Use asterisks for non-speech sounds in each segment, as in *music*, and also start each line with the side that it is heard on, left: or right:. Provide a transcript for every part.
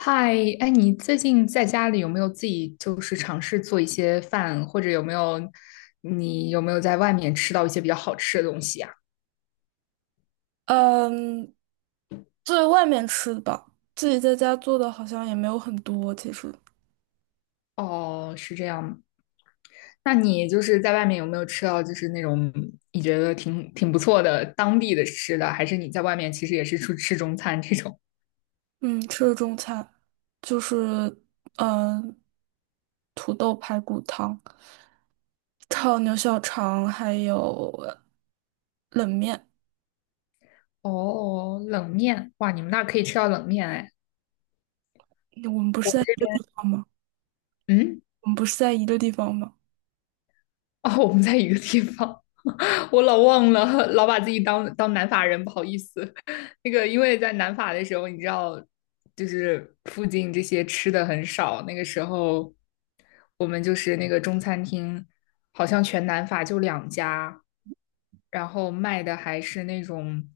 left: 嗨，哎，你最近在家里有没有自己就是尝试做一些饭，或者你有没有在外面吃到一些比较好吃的东西呀？
right: 嗯，在外面吃的吧，自己在家做的好像也没有很多。其实，
left: 哦，是这样。那你就是在外面有没有吃到就是那种你觉得挺不错的当地的吃的，还是你在外面其实也是出吃中餐这种？
right: 嗯，吃的中餐就是嗯，土豆排骨汤、炒牛小肠，还有冷面。
left: *laughs* 哦，冷面，哇，你们那儿可以吃到冷面哎。
right: 我们不是在一个地方吗？
left: 嗯。
right: 我们不是在一个地方吗？
left: *laughs* 哦，我们在一个地方，*laughs* 我老忘了，老把自己当南法人，不好意思。*laughs* 那个，因为在南法的时候，你知道，就是附近这些吃的很少。那个时候，我们就是那个中餐厅，好像全南法就两家，然后卖的还是那种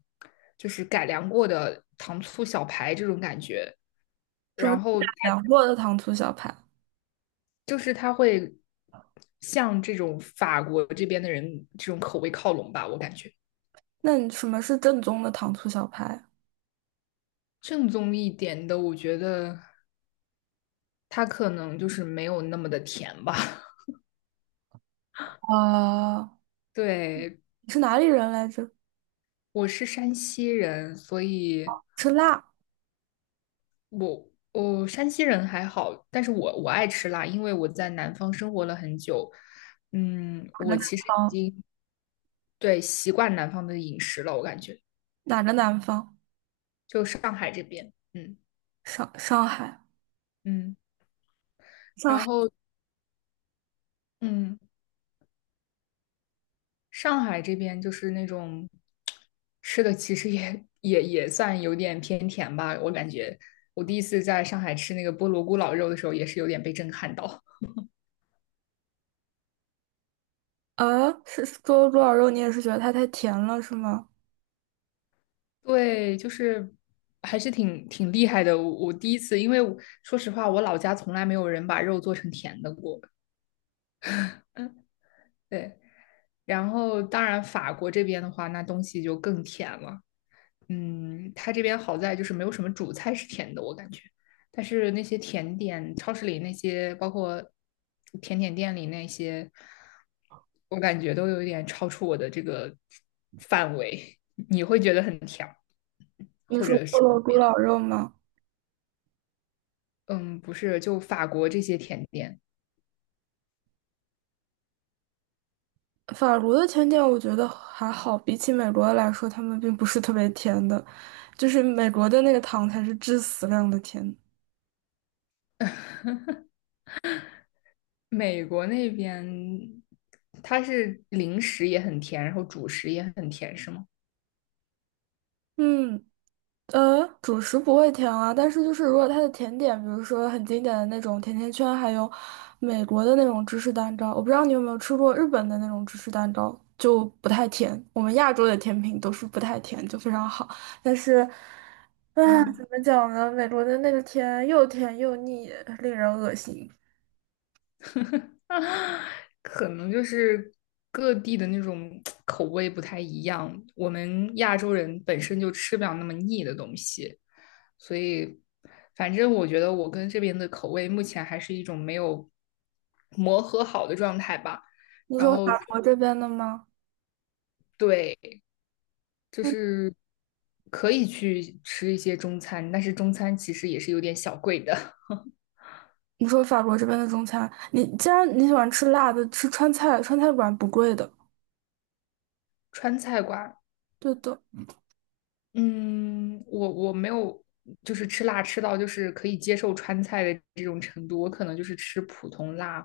left: 就是改良过的糖醋小排这种感觉。
right: 什么
left: 然
right: 是改
left: 后它
right: 良过的糖醋小排？
left: 就是他会向这种法国这边的人这种口味靠拢吧，我感觉。
right: 那你什么是正宗的糖醋小排？
left: 正宗一点的，我觉得它可能就是没有那么的甜吧。
right: 啊、
left: *laughs* 对，
right: 你是哪里人来着？
left: 我是山西人，所以
right: 吃辣？
left: 我山西人还好，但是我爱吃辣，因为我在南方生活了很久。嗯，
right: 哪个
left: 我
right: 南
left: 其实已
right: 方？
left: 经对。习惯南方的饮食了，我感觉
right: 哪个南方？
left: 就上海这边。嗯
right: 上海，
left: 嗯，
right: 上
left: 然
right: 海，
left: 后嗯。上海这边就是那种吃的，其实也算有点偏甜吧。我感觉我第一次在上海吃那个菠萝咕咾肉的时候，也是有点被震撼到。
right: 是是萝猪脑肉，你也是觉得它太甜了，是吗？
left: *laughs* 对，就是还是挺厉害的。我第一次，因为我说实话，我老家从来没有人把肉做成甜的过。嗯，对。然后当然，法国这边的话，那东西就更甜了。嗯，它这边好在就是没有什么主菜是甜的，我感觉。但是那些甜点，超市里那些，包括甜点店里那些，我感觉都有一点超出我的这个范围。你会觉得很甜，
right: 你
left: 或
right: 说
left: 者
right: 菠
left: 是怎
right: 萝
left: 么
right: 猪
left: 样？
right: 脑肉吗？
left: 嗯，不是，就法国这些甜点。
right: 法国的甜点我觉得还好，比起美国的来说，他们并不是特别甜的，就是美国的那个糖才是致死量的甜。
left: *laughs* 美国那边它是零食也很甜，然后主食也很甜，是吗？
right: 嗯，主食不会甜啊，但是就是如果它的甜点，比如说很经典的那种甜甜圈，还有美国的那种芝士蛋糕，我不知道你有没有吃过日本的那种芝士蛋糕，就不太甜。我们亚洲的甜品都是不太甜，就非常好。但是
left: 嗯。
right: 怎么讲呢？美国的那个甜又甜又腻，令人恶心。
left: *laughs* 啊，可能就是各地的那种口味不太一样。我们亚洲人本身就吃不了那么腻的东西，所以反正我觉得我跟这边的口味目前还是一种没有磨合好的状态吧。
right: 你
left: 然
right: 说
left: 后
right: 法国这边的吗？
left: 对，就
right: 嗯，
left: 是可以去吃一些中餐，但是中餐其实也是有点小贵的。
right: 你说法国这边的中餐，你既然你喜欢吃辣的，吃川菜，川菜馆不贵的。
left: *laughs* 川菜馆。
right: 对的。
left: 嗯，我没有，就是吃辣吃到就是可以接受川菜的这种程度，我可能就是吃普通辣，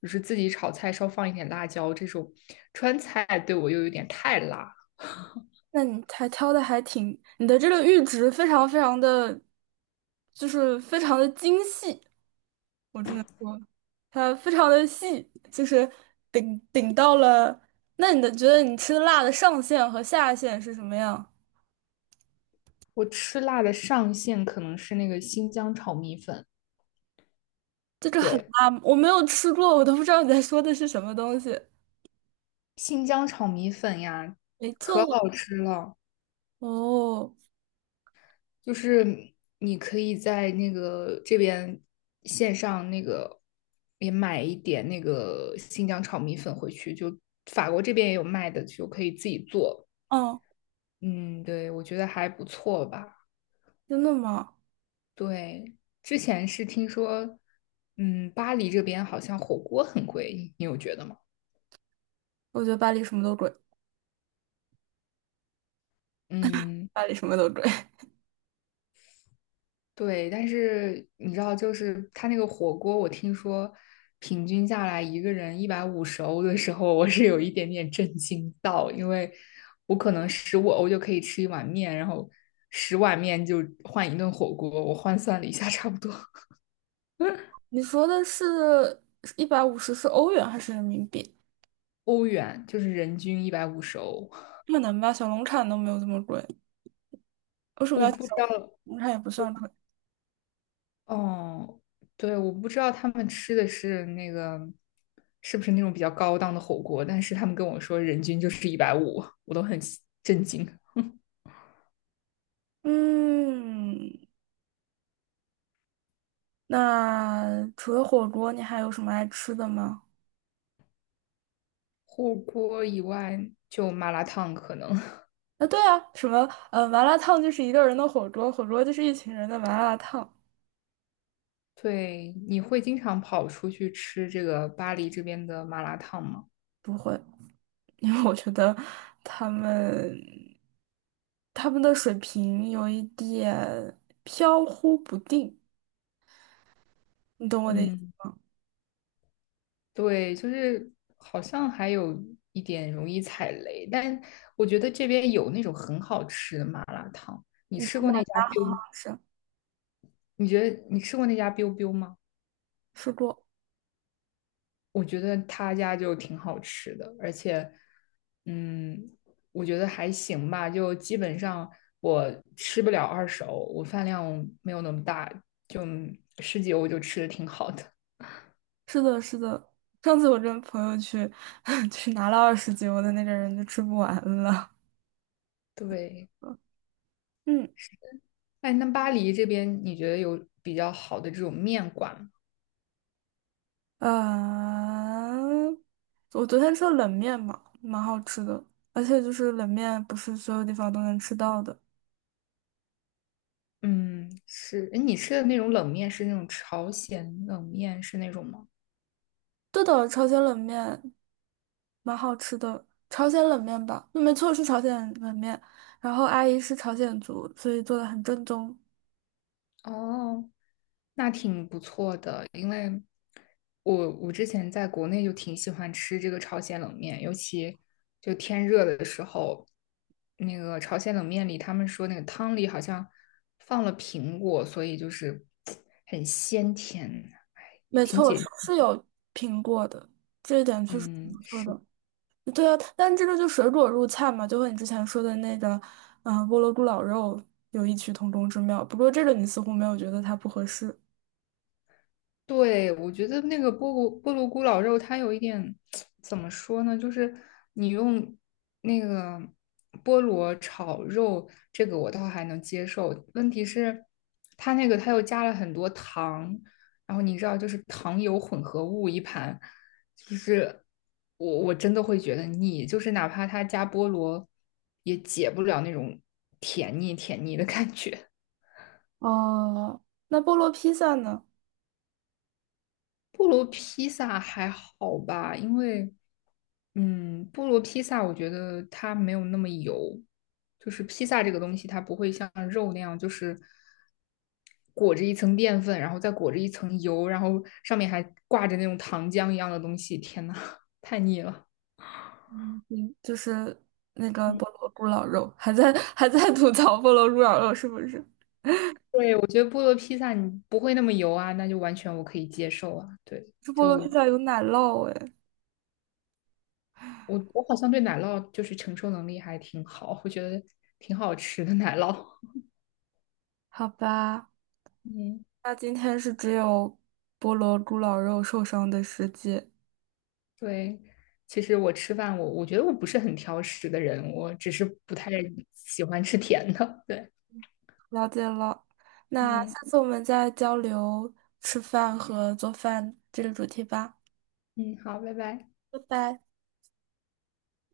left: 就是自己炒菜稍放一点辣椒这种。川菜对我又有点太辣。
right: 那你还挑的还挺，你的这个阈值非常非常的，就是非常的精细，我只能说，它非常的细，就是顶顶到了。那你的觉得你吃的辣的上限和下限是什么样？
left: 我吃辣的上限可能是那个新疆炒米粉，
right: 这个很
left: 对，
right: 辣吗，我没有吃过，我都不知道你在说的是什么东西。
left: 新疆炒米粉呀，
right: 没
left: 可
right: 错
left: 好吃了。
right: 哦，
left: 就是你可以在那个这边线上那个也买一点那个新疆炒米粉回去，就法国这边也有卖的，就可以自己做。
right: 哦，嗯
left: 嗯，对，我觉得还不错吧。
right: 真的吗？
left: 对，之前是听说，嗯，巴黎这边好像火锅很贵，你有觉得吗？
right: 我觉得巴黎什么都贵，
left: 嗯。
right: 巴黎什么都贵。*laughs*
left: 对，但是你知道，就是他那个火锅，我听说平均下来一个人一百五十欧的时候，我是有一点点震惊到，因为我可能15欧就可以吃一碗面，然后10碗面就换一顿火锅，我换算了一下，差不多。
right: 你说的是150是欧元还是人民币？
left: 欧元就是人均一百五十欧。
right: 可能吧，小龙产都没有这么贵，为什么
left: 我
right: 要
left: 不知
right: 小
left: 道，
right: 龙产也不算贵？
left: 哦，对，我不知道他们吃的是那个是不是那种比较高档的火锅，但是他们跟我说人均就是一百五，我都很震惊。
right: 嗯，那除了火锅，你还有什么爱吃的吗？
left: 火锅以外就麻辣烫可能。*laughs*
right: 啊，对啊，麻辣烫就是一个人的火锅，火锅就是一群人的麻辣烫。
left: 对，你会经常跑出去吃这个巴黎这边的麻辣烫吗？
right: 不会 *laughs*，因为我觉得他们他们的水平有一点飘忽不定，你懂我的意思
left: 嗯，
right: 吗？
left: 对，就是好像还有一点容易踩雷，但我觉得这边有那种很好吃的麻辣烫。那家 biu，
right: 是，
left: 你觉得你吃过那家 biu biu 吗？
right: 吃过。
left: 我觉得他家就挺好吃的，而且，嗯，我觉得还行吧，就基本上我吃不了二手，我饭量没有那么大，就十几欧就吃的挺好的。
right: 是的，是的。上次我跟朋友去 *laughs* 去拿了20斤，我的那个人就吃不完了。
left: 对，
right: 嗯，
left: 哎，那巴黎这边你觉得有比较好的这种面馆吗？
right: 啊，我昨天吃了冷面嘛，蛮好吃的，而且就是冷面不是所有地方都能吃到的。
left: 嗯，是，哎，你吃的那种冷面是那种朝鲜冷面是那种吗？
right: 对的，朝鲜冷面蛮好吃的，朝鲜冷面吧，没错是朝鲜冷面。然后阿姨是朝鲜族，所以做的很正宗。
left: 哦，那挺不错的，因为我之前在国内就挺喜欢吃这个朝鲜冷面，尤其就天热的时候，那个朝鲜冷面里他们说那个汤里好像放了苹果，所以就是 *tsk* 很鲜甜，哎，也
right: 没
left: 挺
right: 错，我是
left: 解，
right: 是有评过的，这一点确实挺
left: 嗯，
right: 不错
left: 是。
right: 的。对啊，但这个就水果入菜嘛，就和你之前说的那个，嗯、菠萝咕咾肉有异曲同工之妙。不过这个你似乎没有觉得它不合适。
left: 对，我觉得那个菠萝咕咾肉，它有一点 *tsk* 怎么说呢？就是你用那个菠萝炒肉，这个我倒还能接受。问题是，它那个它又加了很多糖，然后你知道，就是糖油混合物一盘，就是我真的会觉得腻。就是哪怕它加菠萝，也解不了那种甜腻甜腻的感觉。
right: 哦，那菠萝披萨呢？
left: 菠萝披萨还好吧，因为，嗯，菠萝披萨我觉得它没有那么油，就是披萨这个东西它不会像肉那样，就是裹着一层淀粉，然后再裹着一层油，然后上面还挂着那种糖浆一样的东西。天呐，*laughs* 太腻了。
right: 嗯就是那个菠萝咕咾肉，还在 *laughs* 还在吐槽菠萝咕咾肉是不是？
left: 对，我觉得菠萝披萨你不会那么油啊，那就完全我可以接受啊。对，
right: 这菠萝披萨有奶酪哎，
left: 我好像对奶酪就是承受能力还挺好，我觉得挺好吃的奶酪。*laughs*
right: 好吧，
left: 嗯。
right: 那今天是只有菠萝咕咾肉受伤的世界。
left: 对，其实我吃饭，我觉得我不是很挑食的人，我只是不太喜欢吃甜的。对，
right: 了解了。那
left: 嗯
right: 下次我们再交流吃饭和做饭这个主题吧，
left: 嗯，好，拜拜。
right: 拜拜。